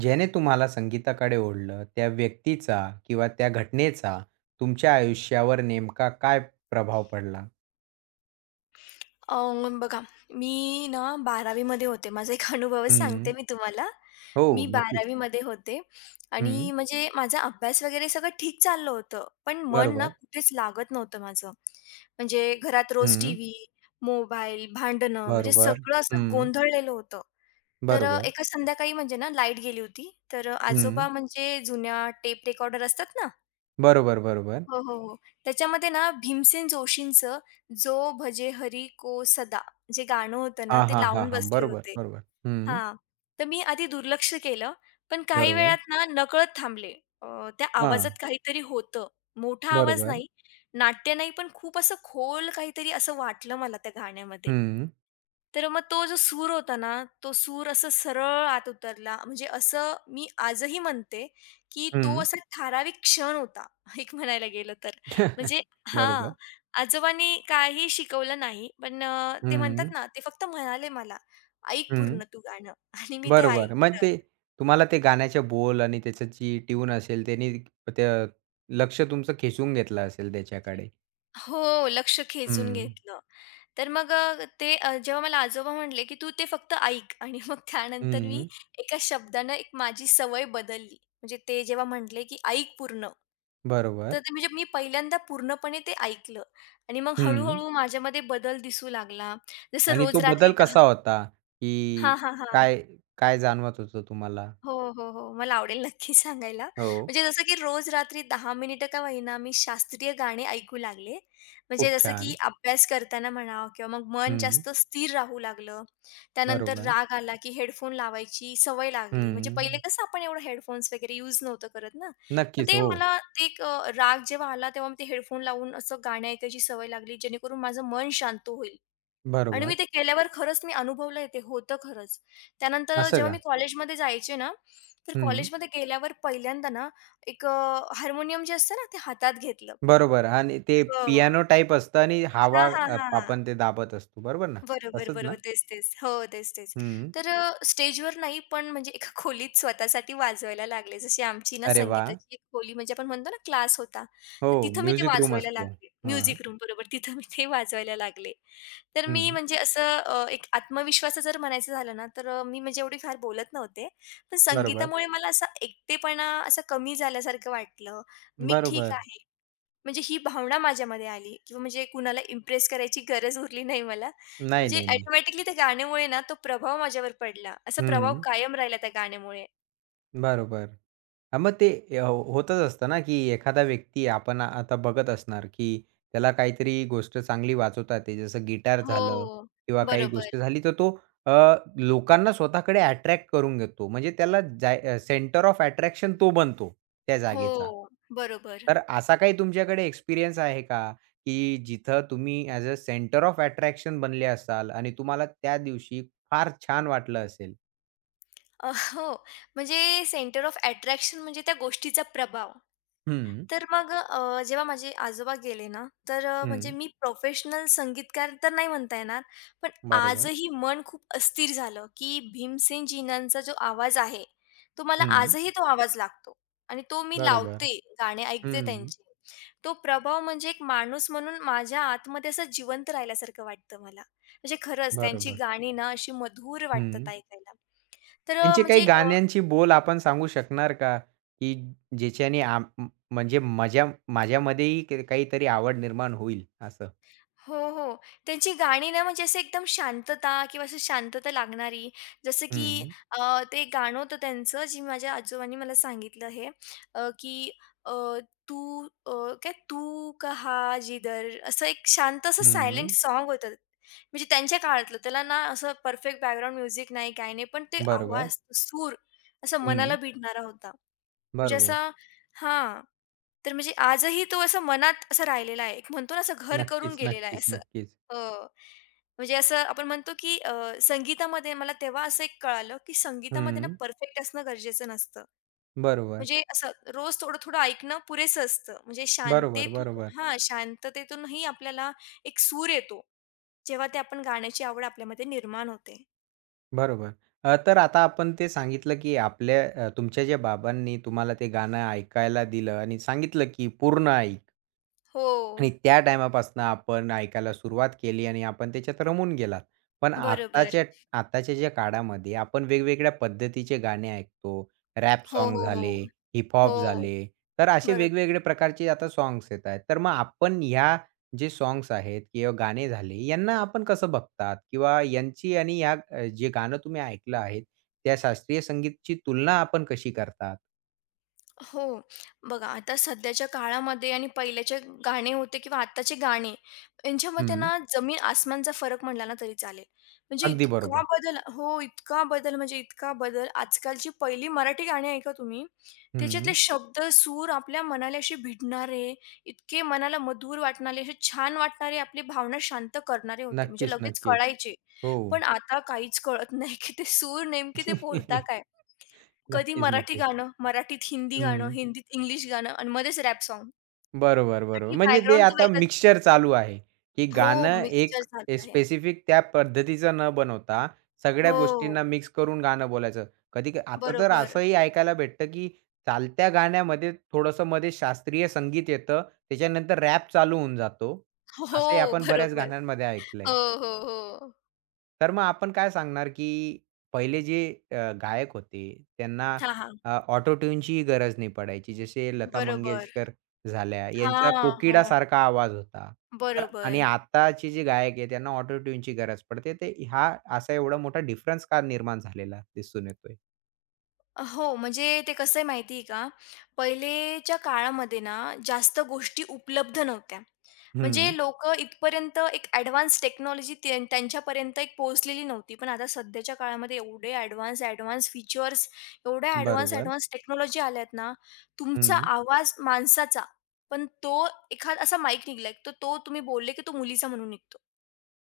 ज्याने तुम्हाला संगीताकडे ओढलं, त्या व्यक्तीचा किंवा त्या घटनेचा तुमच्या आयुष्यावर नेमका काय प्रभाव पडला? अ, बघा, मी ना 12वी मध्ये होते. माझा एक अनुभवच सांगते हं. मी तुम्हाला. हो, मी नक्कीच. 12वी मध्ये होते आणि हं. म्हणजे माझा अभ्यास वगैरे सगळं ठीक चाललं होतं. पण मन ना बरोबर. कुठेच लागत नव्हतं माझं. म्हणजे घरात रोज हं. टीव्ही, मोबाईल, भांडणं म्हणजे बरोबर. सगळं असं हं. गोंधळलेलं होतं. तर बरोबर. एका संध्याकाळी म्हणजे ना लाईट गेली होती. तर हं. आजोबा म्हणजे जुन्या टेप रेकॉर्डर असतात ना. बरोबर, बरोबर. हो, हो, हो. त्याच्यामध्ये ना भीमसेन जोशींचं "जो भजे हरी को सदा" जे गाणं होतं ना, हां, ते हां, हां, लावून हां. बसले बरोबर, होते. बरोबर. हं. हां, तर मी आधी दुर्लक्ष केलं, पण काही बरोबर. वेळात ना नकळत थांबले. अ, त्या हां. आवाजात काहीतरी होतं. मोठा आवाज बरोबर. नाही, नाट्य नाही, पण खूप असं खोल काहीतरी असं वाटलं मला त्या गाण्यामध्ये. हं. तर मग तो जो सूर होता ना, तो सूर असा सरळ आत उतरला. म्हणजे असं मी आजही म्हणते, की तो हं. असा ठराविक क्षण होता, एक म्हणायला गेलं तर. म्हणजे हां, बरोबर. आजोबांनी काही शिकवलं नाही, पण ते हं. म्हणतात ना, ते फक्त म्हणाले मला, "ऐक हं. पूर्ण तू गाणं" आणि मी ते बरोबर. मग ऐकलं. ते तुम्हाला ते गाण्याचे बोल आणि त्याचं जी ट्यून असेल त्यानी ते लक्ष तुमचं खेचून घेतलं असेल त्याच्याकडे. हो, लक्ष खेचून हं. घेतलं. तर मग ते जेव्हा मला आजोबा म्हटले, की "तू ते फक्त ऐक" आणि मग त्यानंतर मी हं. एका शब्दानं एक माझी सवय बदलली. म्हणजे ते जेव्हा म्हटले, की "ऐक पूर्ण." तर बरोबर. ते म्हणजे मी पहिल्यांदा पूर्णपणे ते ऐकलं आणि मग हं. हळू-हळू माझ्यामध्ये बदल दिसू लागला. जसं आणि रोज तो रात्री बदल 10 कसा होता? की हां, हां, हां. काय काय जाणवत होतं तुम्हाला? हो, हो, हो. मला आवडेल नक्की सांगायला. हो. म्हणजे जसं की रोज रात्री दहा मिनिटं का होईना मी शास्त्रीय गाणे ऐकू लागले. म्हणजे खूप जसं की छान. अभ्यास करताना म्हणा किंवा मग मन हं. जास्त स्थिर राहू लागलं. त्यानंतर बरोबर. राग आला की हेडफोन लावायची सवय लागली. म्हणजे पहिले हं. कसं आपण एवढं हेडफोन्स वगैरे यूज नव्हतं करत ना. पण नक्कीच. ते हो. मला ते एक राग जेव्हा आला तेव्हा मी ते हेडफोन लावून असं गाणे ऐकायची सवय लागली जेणेकरून माझं मन शांत होईल. आणि मी बरोबर. ते केल्यावर खरंच मी अनुभवलंय ते होतं खरंच. त्यानंतर असं जेव्हा का? मी कॉलेजमध्ये जायचे ना, तर हं. कॉलेजमध्ये गेल्यावर पहिल्यांदा ना, एक हार्मोनियम जे असतं ना, ते हातात घेतलं. बरोबर आणि ते हो. पियानो टाइप असतं आणि हवा हां, हां, हां. आपण ते दाबत असतो. बरोबर ना? बरोबर, तसंच ना? बरोबर. तेच, तेच. हो, तेच, तेच. हं. तर स्टेजवर नाही, पण म्हणजे एका खोलीत स्वतःसाठी वाजवायला लागले. जशी आमची ना अरे वाह! संगीताची एक खोली म्हणजे आपण म्हणतो ना क्लास होता. हो, तर तिथं मी ते म्युझिक रूम वाजवायला असतो. लागले. हां. म्युझिक रूम बरोबर. तिथं मी ते वाजवायला लागले. तर मी हं. म्हणजे असं एक आत्मविश्वास जर म्हणायचं झालं ना, तर मी म्हणजे एवढी फार बोलत नव्हते. पण बरोबर. संगीतामुळे मला असा एकटेपणा असा कमी झाल्यासारखं वाटलं. मी ठीक बरोबर. आहे. म्हणजे ही भावना माझ्यामध्ये आली किंवा म्हणजे कुणाला इम्प्रेस करायची गरज उरली नाही मला. नाही, म्हणजे नाही, नाही. ऑटोमॅटिकली त्या गाण्यामुळे ना तो प्रभाव माझ्यावर पडला. असा प्रभाव हं. कायम राहिला त्या गाण्यामुळे. बरोबर. हां, मग ते हो, होतच असतं ना, की एखादा व्यक्ती आपण आता बघत असणार, की त्याला काहीतरी गोष्ट चांगली वाजवता येते. जसं गिटार झालं हो. किंवा काही बरोबर. गोष्ट झाली, तर तो अ, लोकांना स्वतःकडे अट्रॅक्ट करून घेतो. म्हणजे त्याला जाय सेंटर ऑफ अट्रॅक्शन तो बनतो त्या हो, जागेचा. बरोबर. तर असा काही तुमच्याकडे एक्सपिरियन्स आहे का, की जिथं तुम्ही as a centre of attraction बनले असाल आणि तुम्हाला त्या दिवशी फार छान वाटलं असेल? हो. म्हणजे सेंटर ऑफ अट्रॅक्शन म्हणजे त्या गोष्टीचा प्रभाव. हं, तर मग जेव्हा माझे आजोबा गेले ना, तर म्हणजे हं. मी प्रोफेशनल संगीतकार तर नाही म्हणता येणार, पण बरोबर. आजही मन खूप अस्थिर झालं, की भीमसेनजींनाचा जो आवाज आहे, तो मला हं, आजही तो आवाज लागतो आणि तो मी बरोबर. लावते, गाणे ऐकते हं, त्यांचे. तो प्रभाव म्हणजे एक माणूस म्हणून माझ्या आतमध्ये असं जिवंत राहिल्यासारखं वाटतं मला. म्हणजे खरंच त्यांची बरोबर. गाणी ना अशी मधुर वाटतात हं. ऐकायला. तर त्यांची काही म्हणजे गाण्यांची बोल आपण सांगू शकणार का? की ज्याच्याने म्हणजे माझ्यामध्येही काहीतरी आवड निर्माण होईल असं? हो, हो. त्यांची गाणी ना म्हणजे असं एकदम शांतता किंवा असं शांतता लागणारी. जसं की हं, ते गाणं होतं त्यांचं जे माझ्या आजोबांनी मला सांगितलं हे अ, की अ, तू अ, काय तू कहा जिधर असं एक शांत असं सायलेंट हं. साँग होतं. म्हणजे त्यांच्या काळातलं. त्याला ना असं परफेक्ट बॅकग्राऊंड म्युझिक नाही, काही नाही. पण ते बरोबर. आवाज, सूर असा मनाला हं, भिडणारा होता. म्हणजे बरोबर. असं हां. तर म्हणजे आजही तो असं मनात असं राहिलेला आहे. एक म्हणतो ना असं घर करून नक्कीच, गेलेला आहे नक्कीच, असं. नक्कीच. हो. म्हणजे असं आपण म्हणतो की संगीतामध्ये मला तेव्हा असं एक कळालं, की संगीतामध्ये ना हं. परफेक्ट असणं गरजेचं नसतं. बरोबर, म्हणजे असं रोज थोडं-थोडं ऐकणं पुरेसं असतं. म्हणजे बरोबर, शांततेतून बरोबर, शांततेतूनही आपल्याला एक सूर येतो. जेव्हा ते आपण गाण्याची आवड आपल्यामध्ये निर्माण होते. बरोबर. तर आता आपण ते सांगितलं की आपल्या तुमच्या ज्या बाबांनी तुम्हाला ते गाणं ऐकायला दिलं आणि सांगितलं की पूर्ण ऐक. हो. आणि त्या टाईमापासून आपण ऐकायला सुरुवात केली आणि आपण त्याच्यात रमून गेलात. पण बरोबर. आत्ताच्या आताच्या ज्या काळामध्ये आपण वेगवेगळ्या पद्धतीचे गाणे ऐकतो. रॅप हो, सॉन्ग हो, झाले, हो. हिप-हॉप हो. झाले, तर असे बरोबर. वेगवेगळे प्रकारचे आता सॉन्ग्स येत आहेत. तर मग आपण ह्या जे सॉन्ग्स आहेत किंवा गाणे झाले, यांना आपण कसं बघतात? किंवा यांची आणि या जे गाणं तुम्ही ऐकलं आहे, त्या शास्त्रीय संगीतची तुलना आपण कशी करतात? हो. बघा आता सध्याच्या काळामध्ये आणि पहिल्याचे गाणे होते किंवा आत्ताचे गाणे, यांच्यामध्ये हं. ना जमीन-आसमानचा फरक म्हटला ना तरी चालेल. म्हणजे अगदी इतका बरोबर. बदल हो, इतका बदल म्हणजे इतका बदल. आजकालची पहिली मराठी गाणी ऐका तुम्ही, त्याच्यातले हं. शब्द, सूर आपल्या मनाला असे भिडणारे, इतके मनाला मधुर वाटणारे, असे छान वाटणारे, आपली भावना शांत करणारे होते. म्हणजे नक्कीच, लगेच नक्कीच. कळायचे. हो. पण आता काहीच कळत नाही, की ते सूर नेमके ते बोलता काय? कधी नक्कीच, मराठी नक्कीच. गाणं, मराठीत हिंदी गाणं, हं. हिंदीत इंग्लिश गाणं आणि मध्येच रॅप सॉन्ग बरोबर, बरोबर. आणि म्हणजे ते बॅकग्राऊंड तर आता वेगळंच. मिक्सचर चालू आहे, की हो, गाणं मिक्सचर एक झालं आहे. स्पेसिफिक त्या पद्धतीचं न बनवता सगळ्या हो, गोष्टींना मिक्स करून गाणं बोलायचं. आता तर बरोबर. असंही ऐकायला भेटतं, की चालत्या गाण्यामध्ये थोडंसं मध्ये शास्त्रीय संगीत येतं, त्याच्यानंतर रॅप चालू होऊन जातो. हो, असंही आपण बऱ्याच बरोबर. गाण्यांमध्ये हो, ऐकलंय. हो, हो. तर मग आपण काय सांगणार, की पहिले जे गायक होते त्यांना हां, हां. ऑटो ट्यूनचीही गरज नाही पडायची. जसे लता बरोबर. मंगेशकर झाल्या, यांचा हां, हो. कोकिडासारखा आवाज होता. तर आणि बरोबर. आताचे जे गायक आहे त्यांना ऑटो ट्यूनची गरज पडते. ते हा असा एवढा मोठा डिफरन्स का निर्माण झालेला दिसून येतोय. हो, म्हणजे ते कसं आहे माहिती आहे का, पहिलेच्या काळामध्ये ना जास्त गोष्टी उपलब्ध नव्हत्या. हं, म्हणजे लोकं इथपर्यंत एक ॲडव्हान्स टेक्नॉलॉजी त्यांच्यापर्यंत एक पोहोचलेली नव्हती. पण आता सध्याच्या काळामध्ये एवढे ॲडव्हान्स, ॲडव्हान्स फीचर्स, एवढ्या ॲडव्हान्स, बरोबर. ॲडव्हान्स टेक्नॉलॉजी आल्यात ना, तुमचा हं. आवाज माणसाचा, पण तो एखादा असा माईक निघालाय, तर तो तुम्ही बोलले की तो मुलीचा म्हणून निघतो.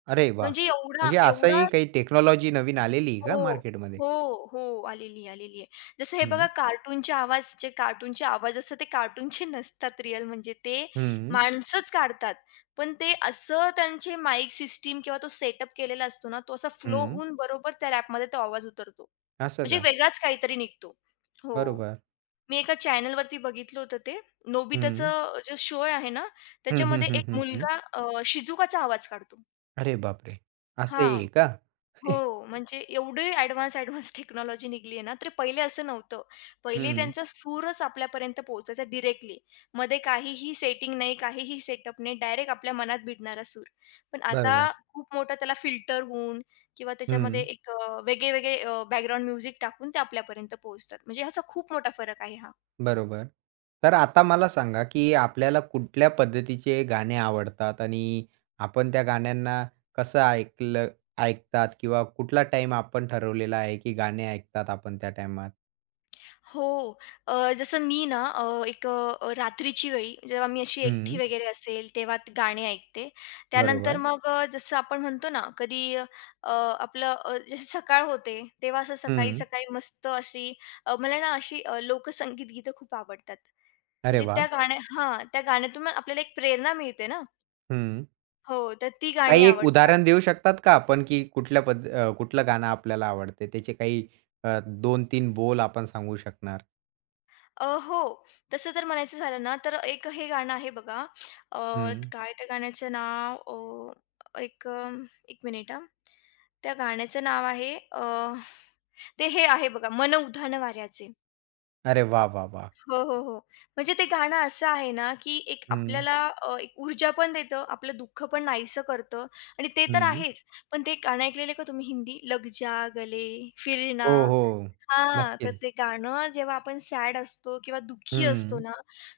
अरे वाह! म्हणजे एवढा म्हणजे एवढा असंही काही टेक्नॉलॉजी नवीन आलेली आहे का हो, मार्केटमध्ये? हो, हो. आलेली आहे, आलेली आहे. जसं हे बघा हं, कार्टूनचे आवाज जे कार्टूनचे आवाज असतात ते कार्टूनचे नसतात रिअल म्हणजे ते हं, माणसंच काढतात. पण ते असं त्यांचे माईक सिस्टम किंवा तो सेटअप केलेला असतो ना, तो असा फ्लो हं. होऊन बरोबर त्या रॅपमध्ये तो आवाज उतरतो. असं म्हणजे का? वेगळाच काहीतरी निघतो. हो. बरोबर. मी एका चॅनलवरती बघितलं होतं ते. हं. नोबिताचं जो शो आहे ना, हं, हं, त्याच्यामध्ये एक हं, हं, मुलगा शिझुकाचा आवाज काढतो. अरे बापरे! असंही हां. आहे का? हो, म्हणजे एवढे ॲडव्हान्स, ॲडव्हान्स टेक्नॉलॉजी निघाली आहे ना, तर पहिले असं नव्हतं. पहिले हं, त्यांचा सूरच आपल्यापर्यंत पोहोचायचा डायरेक्टली. मध्ये काहीही सेटिंग नाही, काहीही सेटअप नाही, डायरेक्ट आपल्या मनात भिडणारा सूर. पण आता बरोबर. खूप मोठा त्याला फिल्टर होऊन किंवा त्याच्यामध्ये हं, एक वेगळे-वेगळे बॅकग्राऊंड म्युझिक टाकून ते आपल्यापर्यंत पोहोचतात. म्हणजे ह्याचा खूप मोठा फरक आहे हा. बरोबर. तर आता मला सांगा, की आपल्याला कुठल्या पद्धतीचे गाणे आवडतात आणि आपण त्या गाण्यांना कसं ऐकलं ऐकतात किंवा कुठला टाईम आपण ठरवलेला आहे, की गाणे ऐकतात आपण त्या टाईमात? हो. जसं मी ना एक रात्रीची वेळी जेव्हा मी अशी एकटी हं, वगैरे असेल, तेव्हा गाणी ऐकते. त्यानंतर बरोबर. मग जसं आपण म्हणतो ना, कधी जशी सकाळ होते, तेव्हा असं हं. सकाळी-सकाळी मस्त अशी मला ना अशी लोकसंगीत गीतं खूप आवडतात. अरे म्हणजे वाह! त्या गाण्यातून ना आपल्याला एक प्रेरणा मिळते ना. हं. हो, तर ती गाणी काही एक उदाहरण आवडतात. देऊ शकतात का आपण, की कुठलं गाणं आपल्याला आवडते? त्याचे काही अ, 2-3 बोल आपण सांगू शकणार? हो. तसं जर म्हणायचं झालं ना, तर एक हे गाणं आहे बघा, अ, हं. काय त्या गाण्याचं नाव एक 1 मिनिट हां. त्या गाण्याचं नाव आहे ते हे आहे बघा, मन उधाण वाऱ्याचे. अरे वाह, वाह, वाह! हो, हो, हो. म्हणजे ते गाणं असं आहे ना, की एक हं, आपल्याला एक ऊर्जा पण देतं, आपलं दुःख पण नाहीसं करतं आणि ते तर हं. आहेच. पण ते गाणं ऐकलेलं का तुम्ही हिंदी? लग जा गले, फिरना. हो, हो. तर नक्की. ते गाणं जेव्हा आपण सॅड असतो किंवा दुःखी असतो हं. ना,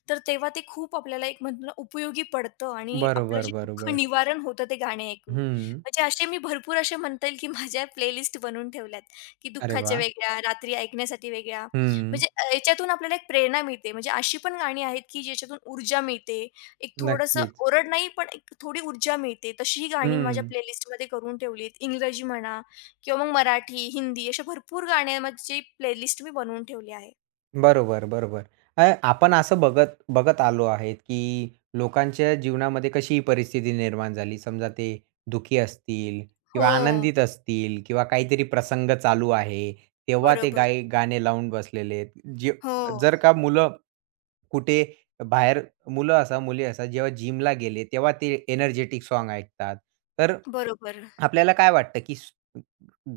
तर तेव्हा ते खूप आपल्याला एक म्हणतो ना उपयोगी पडतं आणि आपलं बरोबर, जे दुःख बरोबर. निवारण होतं ते गाणे ऐकून. हं. म्हणजे असे मी भरपूर असे म्हणता येईल की माझ्या प्लेलिस्ट बनवून ठेवल्यात, की अरे दुःखाच्या वाह! वेगळ्या, रात्री ऐकण्यासाठी वेगळ्या. हं. म्हणजे याच्यातून आपल्याला एक प्रेरणा मिळते. म्हणजे अशी पण गाणी आहेत की ज्याच्यातून ऊर्जा मिळते. एक थोडंसं नक्कीच. ओरड नाही, पण एक थोडी ऊर्जा मिळते. तशीही गाणी माझ्या हं. प्लेलिस्टमध्ये करून ठेवलीत. इंग्रजी म्हणा किंवा मग मराठी, हिंदी अशा भरपूर गाण्यांची प्लेलिस्ट मी बनवून ठेवली आहे. बरोबर, बरोबर. आपण असं बघत बघत आलो आहेत, की लोकांच्या जीवनामध्ये कशी ही परिस्थिती निर्माण झाली. समजा ते दुखी असतील हो. किंवा आनंदित असतील किंवा काहीतरी प्रसंग चालू आहे, तेव्हा ते बरोबर. गाणे लावून बसलेले आहेत. जे हो. जर का मुलं कुठे बाहेर मुलं असा, मुली असा जेव्हा जिमला गेले, तेव्हा ते एनर्जेटिक सॉन्ग ऐकतात. तर बरोबर. आपल्याला काय वाटतं, की स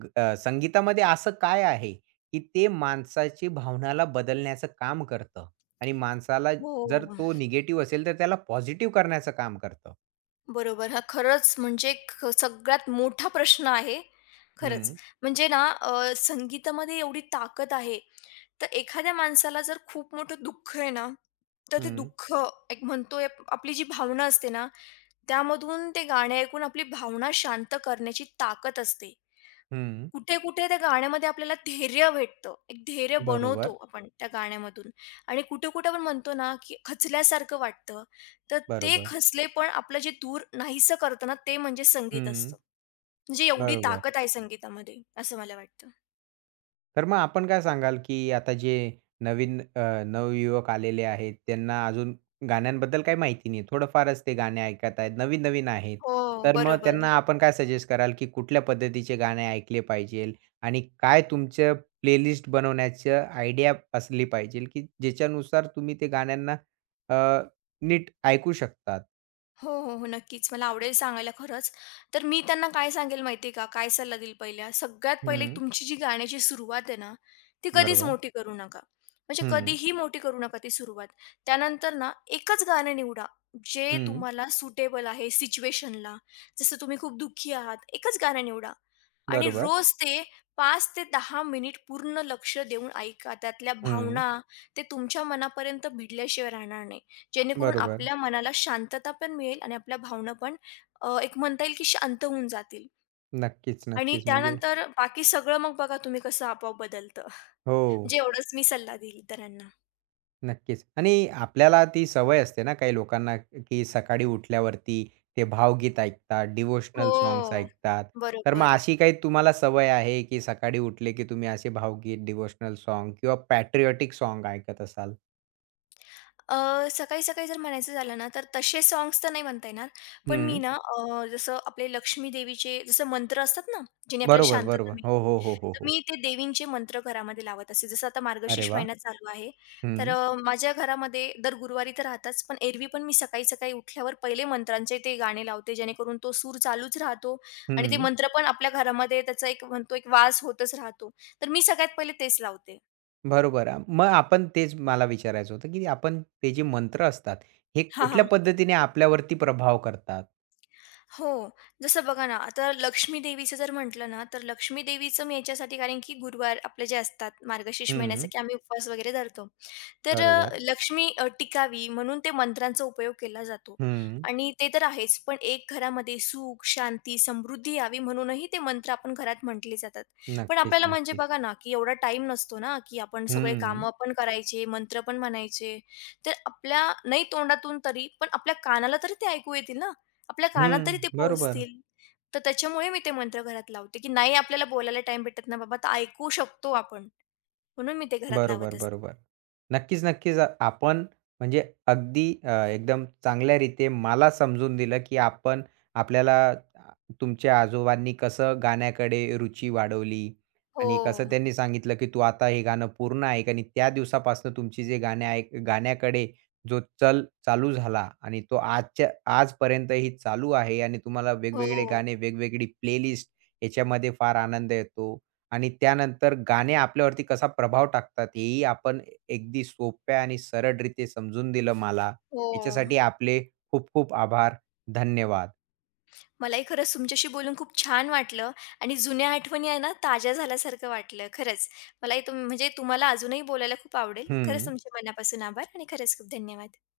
ग अ, संगीतामध्ये असं काय आहे, की ते माणसाची भावनाला बदलण्याचं काम करतं आणि माणसाला हो. जर तो निगेटिव्ह असेल, तर त्याला पॉझिटिव्ह करण्याचं काम करतं? बरोबर. हा खरंच म्हणजे सगळ्यात मोठा प्रश्न आहे. खरंच. हं, म्हणजे ना संगीतामध्ये एवढी ताकद आहे. तर एखाद्या माणसाला जर खूप मोठं दुःख आहे ना, तर ते हं, दुःख एक म्हणतोय आपली जी भावना असते ना, त्यामधून ते गाणे ऐकून आपली भावना शांत करण्याची ताकद असते. हं. कुठे-कुठे त्या गाण्यामध्ये आपल्याला धैर्य भेटतं. एक धैर्य बनवतो बरोबर, आपण त्या गाण्यामधून आणि कुठे-कुठे आपण म्हणतो ना, की खचल्यासारखं वाटतं. तर ते बरोबर. खचलेपण आपलं जे दूर नाहीसं करतं ना, ते म्हणजे संगीत हं, असतं. म्हणजे एवढी बरोबर. ताकद आहे संगीतामध्ये, असं मला वाटतं. तर मग आपण काय सांगाल, की आता जे नवीन नवयुवक आलेले आहेत, त्यांना अजून गाण्यांबद्दल काही माहिती नाही. थोडंफारच ते गाणे ऐकत आहेत, नवीन-नवीन आहेत. हो, तर मग बरोबर. त्यांना आपण काय सजेस्ट कराल, की कुठल्या पद्धतीचे गाणे ऐकले पाहिजेल आणि काय तुमचं प्लेलिस्ट बनवण्याचं आयडिया असली पाहिजेल, की ज्याच्यानुसार तुम्ही ते गाण्यांना अ, नीट ऐकू शकतात? हो, हो, हो. नक्कीच. मला आवडेल सांगायला खरंच. तर मी त्यांना काय सांगेल माहिती का? काय सल्ला देईल पहिला? सगळ्यात पहिले हं, तुमची जी गाण्याची सुरुवात आहे ना, ती कधीच बरोबर. मोठी करू नका. म्हणजे हं, कधीही मोठी करू नका ती सुरुवात. त्यानंतर ना, एकच गाणं निवडा, जे हं, तुम्हाला सुटेबल आहे सिच्युएशनला. जसं तुम्ही खूप दुःखी आहात, एकच गाणं निवडा आणि बरोबर. रोज ते 5 ते 10 मिनिट पूर्ण लक्ष देऊन ऐका. त्यातल्या हं, भावना, ते तुमच्या मनापर्यंत भिडल्याशिवाय राहणार नाही. जेणेकरून बरोबर. आपल्या मनाला शांतता पण मिळेल आणि आपल्या भावना पण एक म्हणता येईल की शांत होऊन जातील नक्कीच, आणि नक्कीच. म्हणजे त्यानंतर बाकी सगळं मग बघा तुम्ही कसं आपोआप बदलतं. हो. म्हणजे एवढंच मी सल्ला देईल इतरांना. नक्कीच. आणि आपल्याला ती सवय असते ना काही लोकांना, की सकाळी उठल्यावरती ते भावगीत ऐकतात, हो. डिव्होशनल सॉंग्स ऐकतात. तर मग बरोबर. अशी काही तुम्हाला सवय आहे, की सकाळी उठले की तुम्ही असे भावगीत, डिव्होशनल सॉन्ग किंवा पॅट्रियोटिक सॉन्ग ऐकत असाल? सकाळी-सकाळी जर म्हणायचं झालं ना, तर तसे सॉन्ग्स तर नाही म्हणता येणार. पण मी हं. ना जसं आपले लक्ष्मी देवीचे जसं मंत्र असतात ना, ज्याने आपल्याला बरोबर, शांतता बरोबर. मिळते. हो, हो, हो, हो, तर हो. मी ते देवींचे मंत्र घरामध्ये लावत असते. जसं आता अरे मार्गशीर्ष वाह! महिना चालू आहे, तर हं, माझ्या घरामध्ये दर गुरुवारी तर राहताच, पण एरवी पण मी सकाळी-सकाळी उठल्यावर पहिले मंत्रांचे ते गाणे लावते, जेणेकरून तो सूर चालूच राहतो आणि ते हं. मंत्र पण आपल्या घरामध्ये त्याचा एक म्हणतो एक वास होतच राहतो. तर मी सगळ्यात पहिले तेच लावते. बरोबर. मग आपण तेच मला विचारायचं होतं, की आपण ते जे मंत्र असतात, हे हां, कुठल्या हां. पद्धतीने आपल्यावरती प्रभाव करतात? हो. जसं बघा ना, आता लक्ष्मी देवीचं जर म्हटलं ना, तर लक्ष्मी देवीचं मी याच्यासाठी कारण की गुरुवार आपले जे असतात मार्गशीर्ष महिन्याचे हं. की आम्ही उपवास वगैरे धरतो. तर बरोबर. लक्ष्मी टिकावी म्हणून ते मंत्रांचा उपयोग केला जातो हं. आणि ते तर आहेच, पण एक घरामध्ये सुख, शांती, समृद्धी यावी म्हणूनही ते मंत्र आपण घरात म्हटले जातात. पण नक्कीच, आपल्याला म्हणजे नक्कीच. बघा ना, की एवढा टाइम नसतो ना, की आपण सगळे हं, कामं पण करायचे, मंत्र पण म्हणायचे. तर आपल्या नाही तोंडातून तरी, पण आपल्या कानाला तरी ते ऐकू येतील ना, आपल्या कानात हं. तरी ते बरोबर, पोहोचतील. तर त्याच्यामुळे मी ते मंत्र घरात लावते, की नाही आपल्याला बोलायला टाईम भेटत ना बाबा, तर ऐकू शकतो आपण, म्हणून मी ते घरात बरोबर, लावत असते. बरोबर. नक्कीच, नक्कीच. आपण म्हणजे अगदी एकदम चांगल्या रीते मला समजून दिलं, की आपण आपल्याला तुमच्या आजोबांनी कसं गाण्याकडे रुची वाढवली आणि कसं हो. त्यांनी सांगितलं, की तू आता हे गाणं पूर्ण ऐक आणि त्या दिवसापासून तुमची जे गाणे ऐक गाण्याकडे जो चल चालू झाला आणि तो आजपर्यंतही चालू आहे आणि तुम्हाला वेगवेगळे हो, गाणे, वेगवेगळी प्लेलिस्ट याच्यामध्ये फार आनंद येतो. आणि त्यानंतर गाणे आपल्यावरती कसा प्रभाव टाकतात हेही आपण अगदी सोप्या आणि सरळरीत्या समजून दिलं मला. हो. याच्यासाठी आपले खूप खूप आभार. धन्यवाद. मलाही खरंच तुमच्याशी बोलून खूप छान वाटलं आणि जुन्या आठवणी आहे ना, ताज्या झाल्यासारखं वाटलं खरंच. मलाही म्हणजे तुम्हाला अजूनही बोलायला खूप आवडेल. हं. खरंच तुमचे मनापासून आभार आणि खरंच खूप धन्यवाद.